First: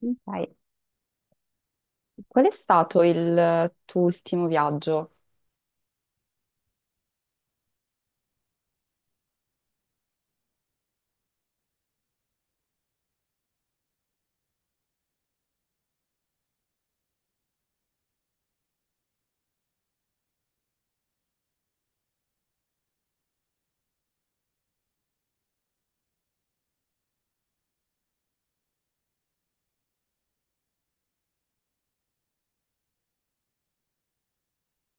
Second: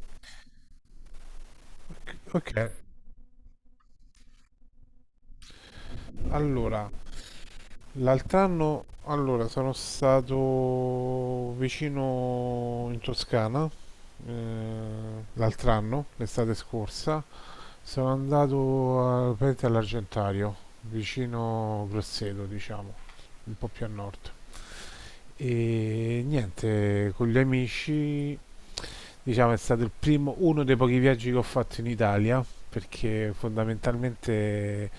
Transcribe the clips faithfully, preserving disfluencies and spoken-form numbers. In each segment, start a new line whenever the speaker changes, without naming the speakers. Ok. Qual è
Ok,
stato il tuo ultimo viaggio?
allora, l'altro anno allora, sono stato vicino in Toscana, eh, l'altro anno, l'estate scorsa, sono andato a- praticamente all'Argentario, vicino Grosseto, diciamo, un po' più a nord. E niente, con gli amici, diciamo, è stato il primo, uno dei pochi viaggi che ho fatto in Italia, perché fondamentalmente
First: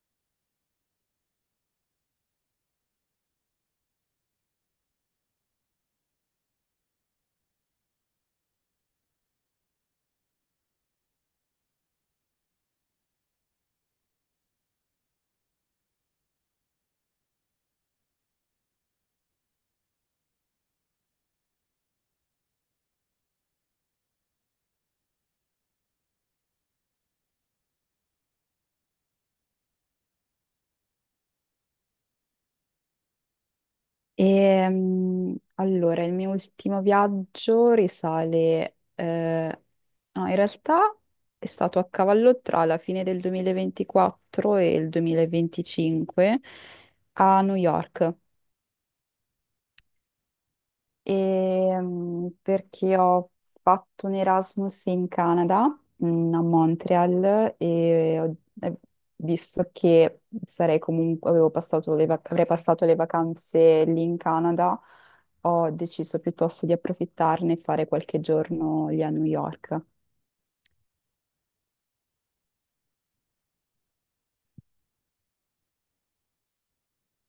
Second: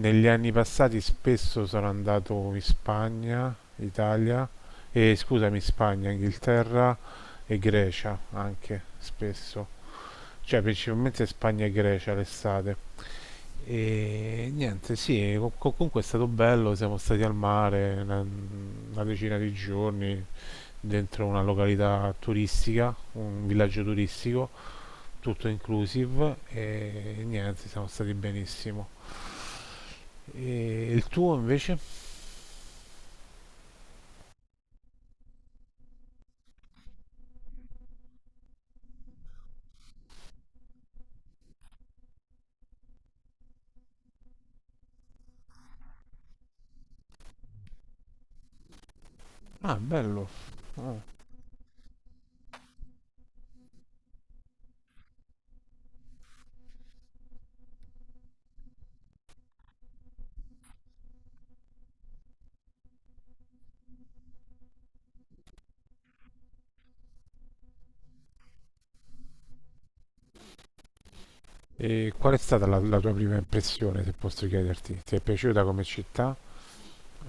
negli anni passati spesso sono andato in Spagna, Italia, e scusami, Spagna, Inghilterra e Grecia anche spesso, cioè principalmente Spagna e Grecia l'estate. E niente, sì, co- co- comunque è stato bello, siamo stati al mare una, una decina di giorni dentro una località turistica, un villaggio turistico, tutto inclusive e niente, siamo stati benissimo. E il tuo invece?
Ehm, allora, il mio ultimo viaggio risale, eh, no, in realtà è stato a cavallo tra la fine del duemilaventiquattro e il duemilaventicinque a New York.
Ah, bello. Ah.
Ehm, perché ho fatto un Erasmus in Canada, mm, a Montreal, e ho- e visto che sarei comunque, avevo passato le vac- avrei passato le vacanze lì in Canada, ho deciso piuttosto di approfittarne e fare qualche giorno lì a New York.
E qual è stata la, la tua prima impressione, se posso chiederti? Ti è piaciuta come città?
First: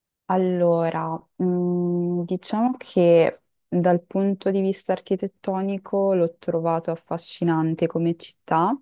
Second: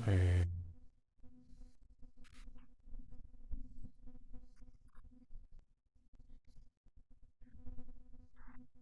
Eh,
Allora, mm, diciamo che dal punto di vista architettonico l'ho trovato affascinante come città.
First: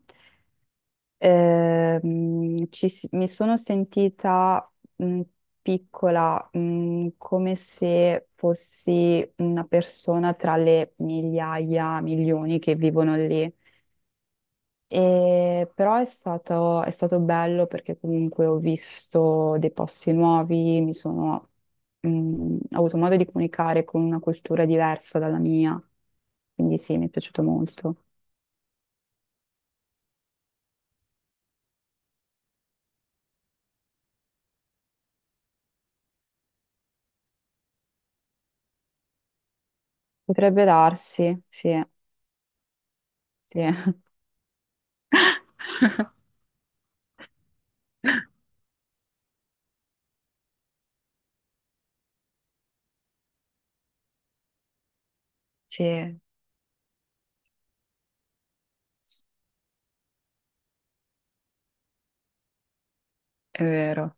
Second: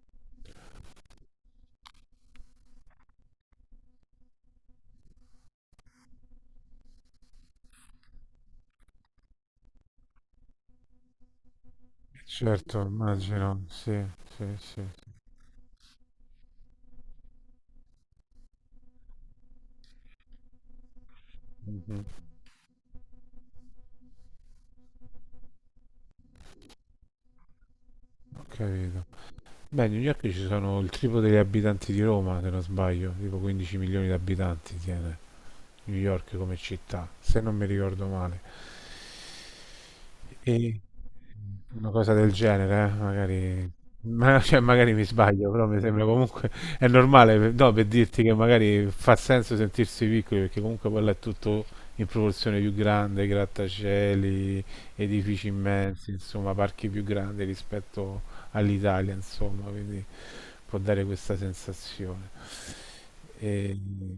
Ehm, ci s- mi sono sentita mh, piccola, mh, come se fossi una persona tra le migliaia, milioni che
certo,
vivono lì.
immagino, sì, sì, sì, sì.
E però è stato, è stato bello perché comunque ho visto dei posti nuovi, mi sono,
Mhm.
mh, ho avuto modo di comunicare con una cultura diversa dalla mia, quindi sì, mi è piaciuto molto.
Ho capito. Beh, a New York ci sono il triplo degli abitanti di Roma, se non sbaglio, tipo quindici milioni di abitanti tiene. New York come città, se non mi ricordo male.
Potrebbe
E
darsi, sì,
una cosa del genere, eh,
sì,
magari, ma- cioè, magari mi sbaglio, però mi sembra comunque è normale, per- no, per dirti che magari fa senso sentirsi piccoli, perché comunque quello è tutto in proporzione più grande, grattacieli, edifici immensi, insomma, parchi più grandi rispetto all'Italia,
sì.
insomma, quindi può dare questa sensazione.
È
E...
vero.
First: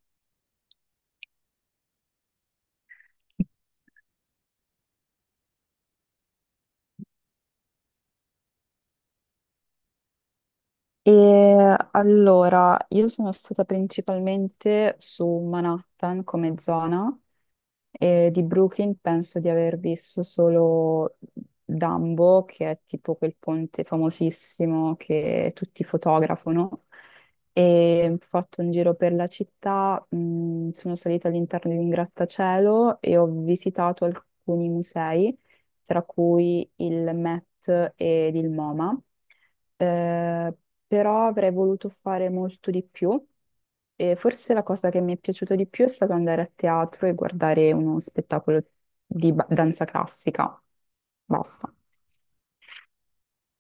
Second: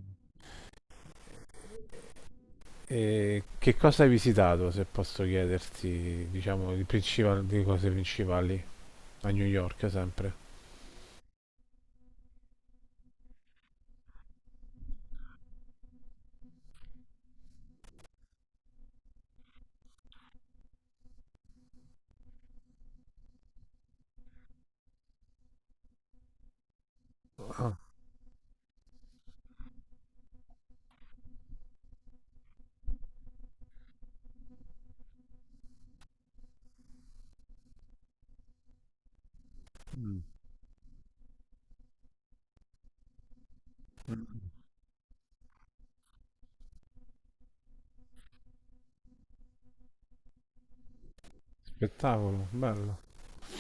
E che cosa hai visitato, se posso chiederti, diciamo, di, principal- di cose principali a New York sempre?
E allora, io sono stata principalmente su Manhattan come zona. E di Brooklyn penso di aver visto solo Dumbo, che è tipo quel ponte famosissimo che tutti fotografano.
Ah,
E ho fatto un giro per la città, mh, sono salita all'interno di un grattacielo e ho visitato alcuni musei, tra cui il Met ed il MoMA. Eh, Però avrei voluto fare molto di più. E forse la cosa che mi è piaciuta di più è stato andare a teatro e guardare uno spettacolo di ba- danza classica. Basta.
spettacolo, bello.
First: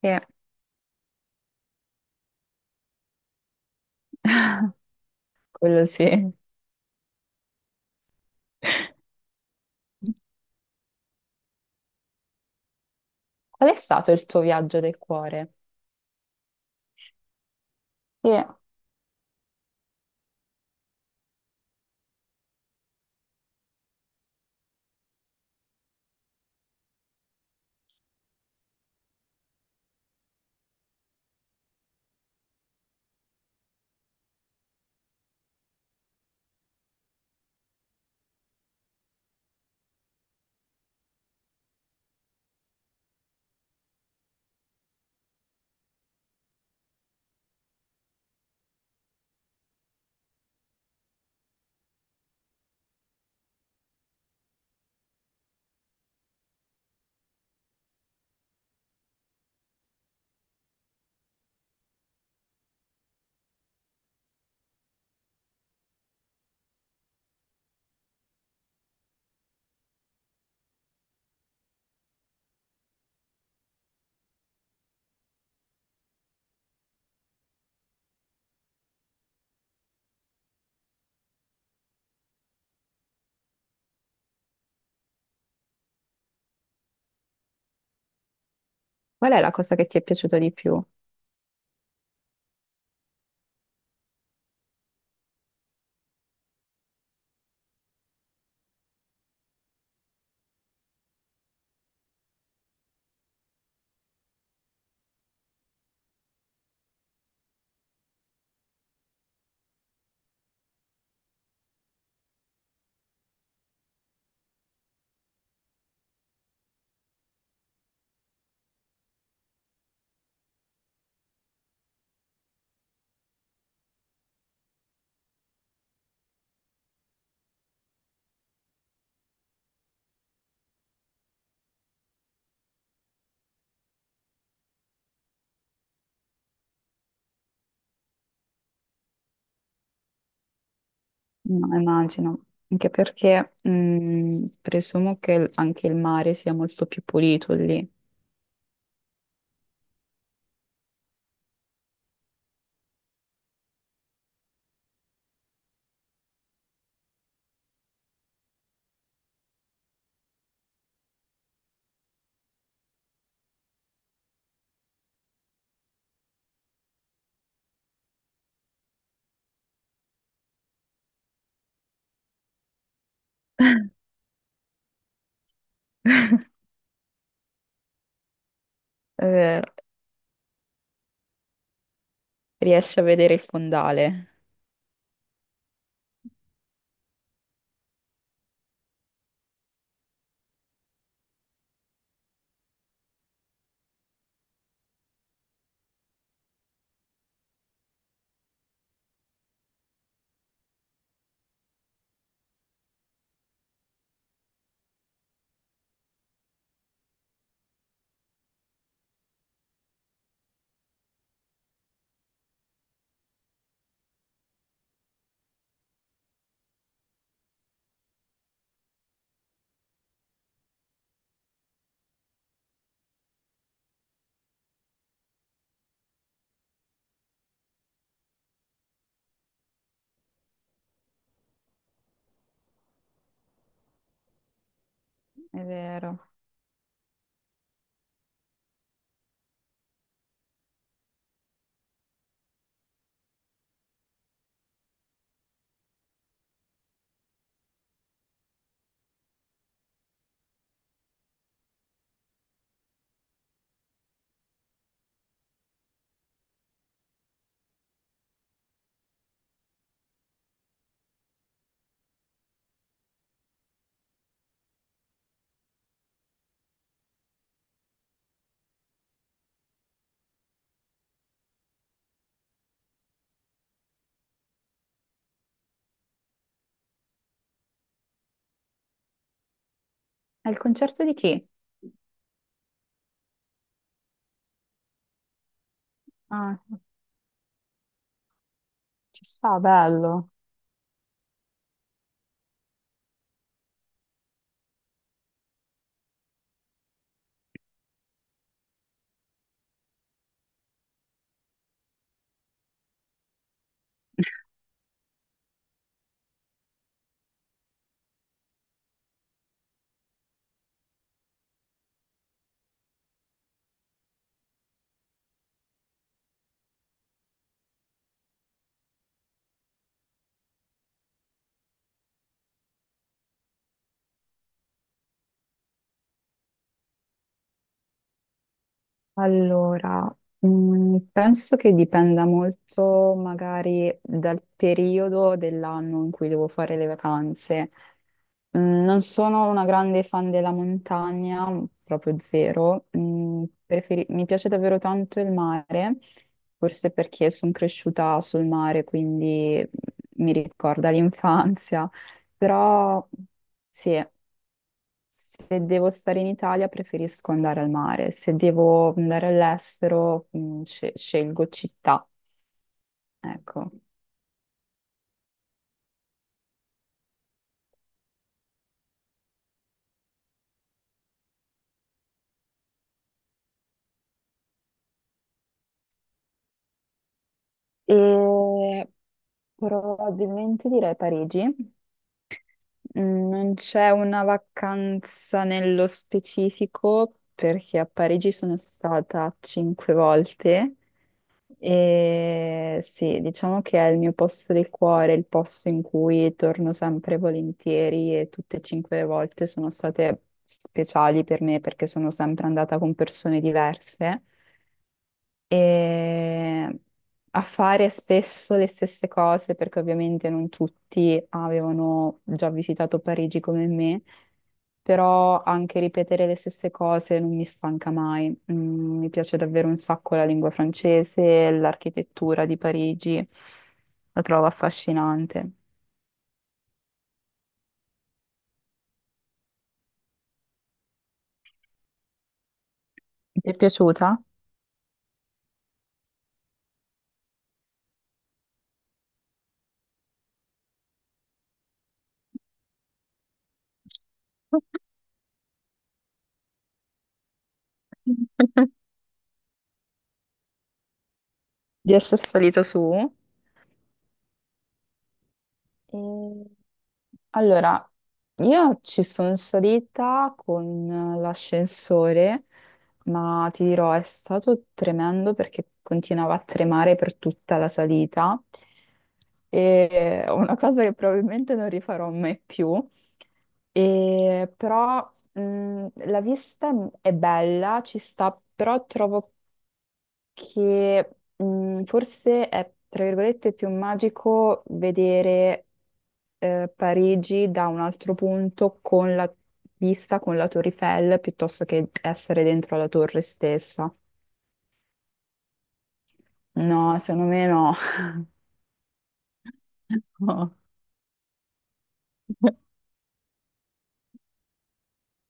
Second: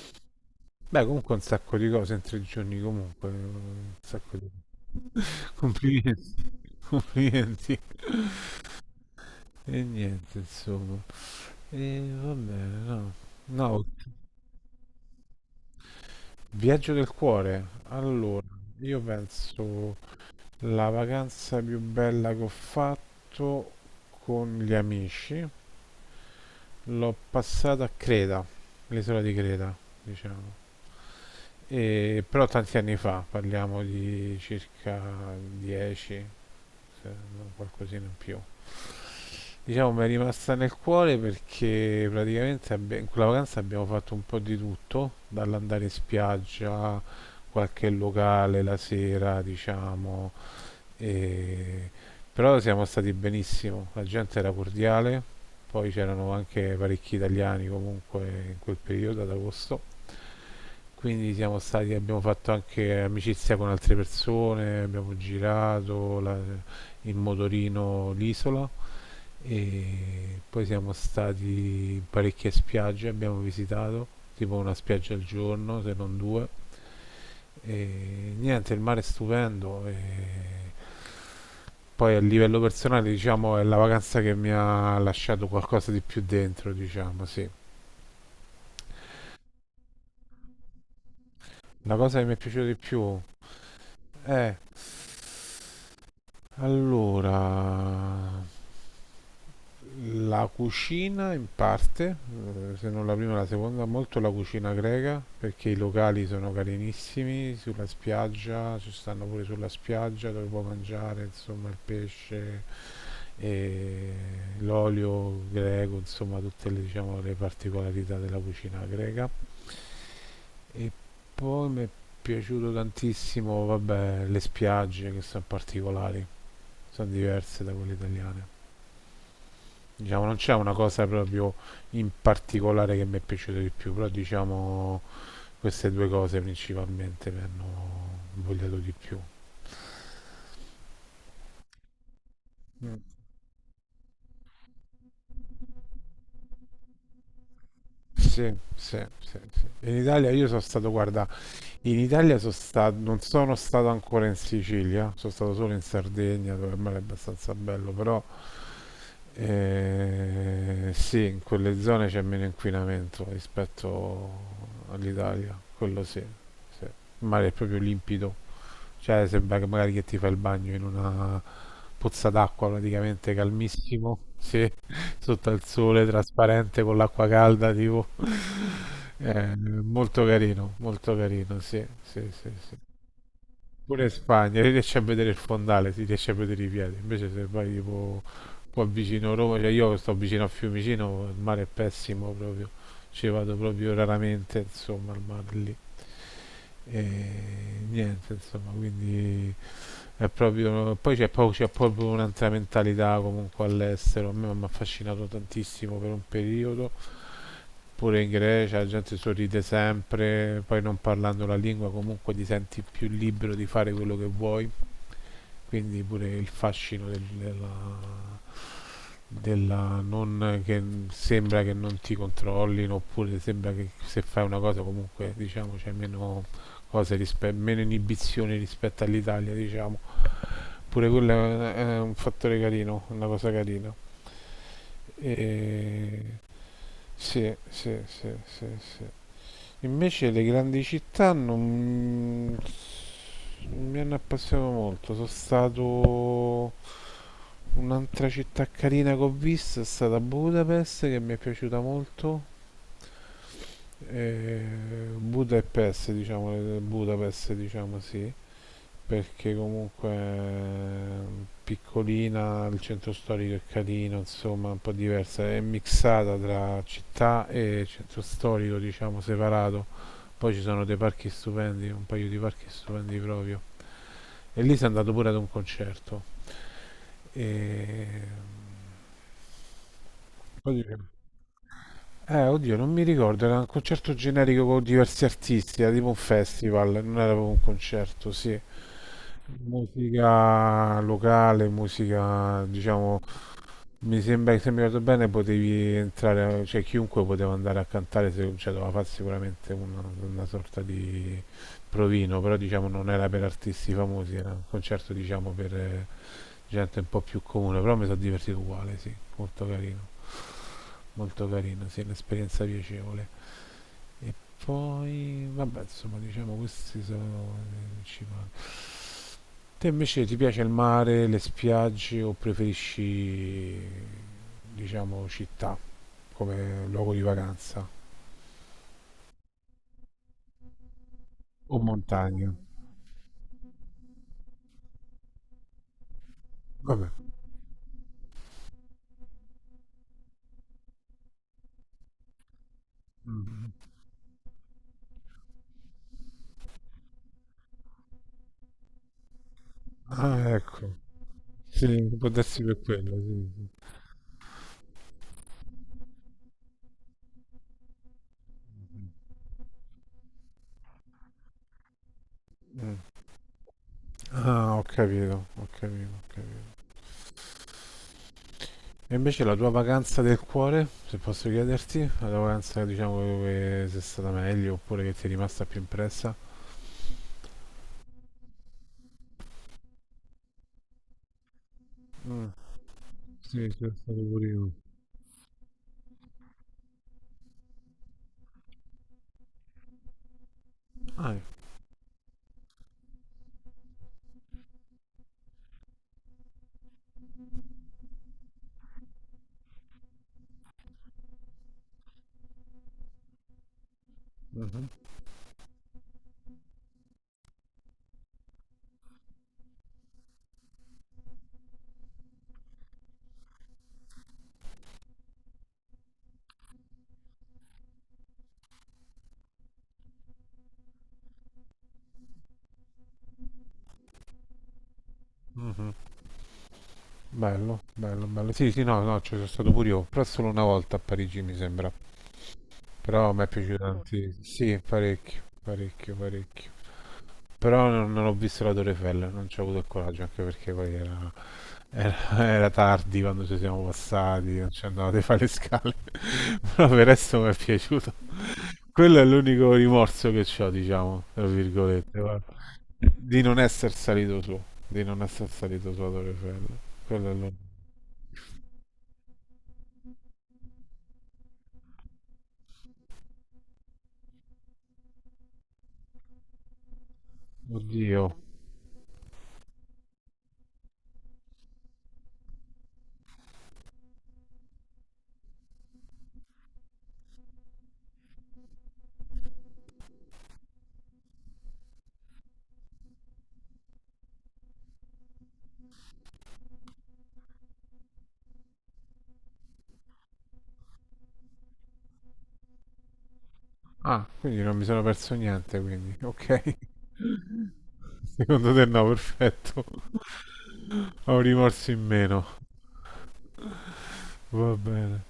E
Beh, comunque un sacco di cose in tre giorni, comunque, un sacco di.
quello sì.
Complimenti, complimenti. E niente, insomma. E va bene, no.
Qual è
No,
stato il tuo viaggio del cuore?
viaggio del cuore. Allora,
E
io penso la vacanza più bella che ho fatto con gli amici. L'ho passata a Creta, l'isola di Creta, diciamo. E- però tanti anni fa, parliamo di circa dieci, se non qualcosina in più. Diciamo mi è rimasta nel cuore perché praticamente abbi- in quella vacanza abbiamo fatto un po' di tutto, dall'andare in spiaggia, qualche locale la sera, diciamo, e- Però siamo stati benissimo, la gente era cordiale, poi c'erano anche parecchi italiani comunque in quel periodo ad agosto, quindi siamo stati, abbiamo fatto anche amicizia con altre persone, abbiamo girato la- in motorino l'isola e poi siamo stati in parecchie spiagge, abbiamo visitato tipo una spiaggia al giorno, se non due, e niente, il mare è stupendo. E poi a livello personale, diciamo, è la vacanza che mi ha lasciato qualcosa di più dentro, diciamo, sì.
qual è la cosa che ti è piaciuta di più?
La cosa che mi è piaciuta di più è allora la cucina in parte, eh, se non la prima, la seconda, molto la cucina greca, perché i locali sono carinissimi sulla spiaggia, ci stanno pure sulla spiaggia dove puoi mangiare, insomma, il pesce e l'olio greco, insomma tutte le, diciamo, le particolarità della cucina greca. E poi mi è piaciuto tantissimo, vabbè, le spiagge che sono particolari, sono diverse da quelle italiane. Diciamo, non c'è una cosa proprio in particolare che mi è piaciuta di più, però diciamo queste due cose principalmente mi hanno invogliato di più.
No, immagino. Anche
Mm.
perché mh, presumo che il- anche il mare sia molto più pulito lì.
Sì, sì, sì, sì. In Italia io sono stato, guarda, in Italia sono stato, non sono stato ancora in Sicilia, sono stato solo in Sardegna dove il mare è abbastanza bello, però eh, sì, in quelle zone c'è meno inquinamento rispetto all'Italia, quello sì, sì. Il mare è proprio limpido, cioè sembra che magari che ti fai il bagno in una pozza d'acqua praticamente calmissimo, sì, sotto al sole, trasparente, con l'acqua calda tipo.
È
Eh,
vero.
molto carino, molto carino, sì, sì, sì.
Riesci a vedere il
Pure in
fondale.
Spagna si riesce a vedere il fondale, si riesce a vedere i piedi. Invece se vai tipo qua vicino a Roma, cioè io sto vicino a Fiumicino, il mare è pessimo proprio. Ci vado proprio raramente, insomma, al mare lì. E niente, insomma, quindi è proprio. Poi c'è, poi c'è proprio un'altra mentalità comunque all'estero. A me mi ha affascinato tantissimo per un periodo. Pure in Grecia la gente sorride sempre, poi non parlando la lingua comunque ti senti più libero di fare quello che vuoi, quindi pure il fascino del- della, della non che sembra che non ti controllino oppure sembra che se fai una cosa comunque diciamo c'è meno cose rispe- meno inibizioni rispetto all'Italia, diciamo pure quello è è un fattore carino, una cosa carina,
È vero.
e sì, sì, sì, sì, sì. Invece le grandi città non mi hanno appassionato molto, sono stato. Un'altra città carina che ho visto è stata Budapest, che mi è piaciuta molto. E Budapest, diciamo, le- Budapest, diciamo sì, perché comunque è piccolina, il centro storico è carino, insomma, un po' diversa, è mixata tra città e centro storico, diciamo, separato. Poi ci sono dei parchi stupendi, un paio di parchi stupendi proprio. E lì si è andato pure ad un concerto. E...
Al
Poi dice-
concerto di chi?
Eh, oddio, non mi ricordo, era un concerto generico con diversi artisti, era tipo un
Ah,
festival, non era proprio un concerto, sì.
ci sta, bello.
Musica locale, musica, diciamo, mi sembra che se mi ricordo bene potevi entrare, cioè chiunque poteva andare a cantare, se, cioè doveva fare sicuramente una, una sorta di provino, però diciamo non era per artisti famosi, era un concerto diciamo per eh, gente un po' più comune, però mi sono divertito uguale, sì, molto carino, molto carino, sì, un'esperienza piacevole. E poi, vabbè, insomma, diciamo questi sono i principali. Te invece ti piace il mare, le spiagge o preferisci, diciamo, città come luogo di vacanza
Allora, mm, penso che
o
dipenda
montagna?
molto magari dal periodo dell'anno in cui devo fare le
Vabbè.
vacanze. Mm, non sono una grande fan della montagna, mm, proprio zero. Mm,
Mm.
preferi- mi piace davvero tanto il mare, forse perché sono cresciuta sul mare, quindi mm, mi
Ah,
ricorda
ecco.
l'infanzia.
Sì, può darsi per
Però
quello, sì,
sì. Se devo stare in Italia preferisco andare al mare, se devo
sì.
andare all'estero mh, sce- scelgo città,
Mm.
ecco.
Ah, ho capito, ho capito, ho capito. E invece la tua vacanza del cuore, se posso chiederti, la tua vacanza diciamo dove sei stata meglio oppure che ti è rimasta più impressa?
E probabilmente direi Parigi. Mm, Non
Sì, c'è
c'è
stato
una
pure io.
vacanza nello specifico perché a Parigi sono stata cinque volte.
Ah,
E sì, diciamo che è il mio posto del cuore, il posto in cui torno sempre volentieri e tutte e cinque le volte sono state speciali per me perché sono sempre andata con persone diverse
mhm,
e a fare spesso le stesse cose, perché ovviamente non tutti avevano già visitato Parigi come me, però anche ripetere le stesse cose non mi stanca mai. Mm, mi piace davvero un sacco la lingua francese, l'architettura di Parigi, la trovo affascinante.
mhm. Bello, bello, bello. Sì, sì, no, no, ci sono stato pure io, però solo una volta a Parigi mi sembra. Però mi è
Ti è
piaciuto Sì,
piaciuta?
tantissimo. Sì, parecchio, parecchio, parecchio. Però non, non ho visto la Torre Eiffel, non ci ho avuto il coraggio, anche perché poi era, era- era tardi quando ci siamo passati, non ci andavate a fare le scale. Però per il resto mi è piaciuto. Quello è l'unico rimorso che ho, diciamo, tra
Di
virgolette,
essere
guarda.
salito su?
Di non essere salito su, di non essere salito su a Torre
E-
Eiffel. Quello è l'unico.
Allora, Io ci sono salita con eh, l'ascensore, ma ti dirò, è stato tremendo perché continuava a tremare per tutta la
Oddio.
salita. E è una cosa che probabilmente non rifarò mai più. E però mh, la vista è bella, ci sta, però trovo che mh, forse è, tra virgolette, più magico vedere eh, Parigi da un altro punto con la vista con la Torre Eiffel piuttosto che essere dentro la torre stessa.
Ah, quindi non mi sono perso niente, quindi. Ok.
No, secondo me no.
Secondo te no, perfetto. Ho un rimorso in meno.
No.
Va bene.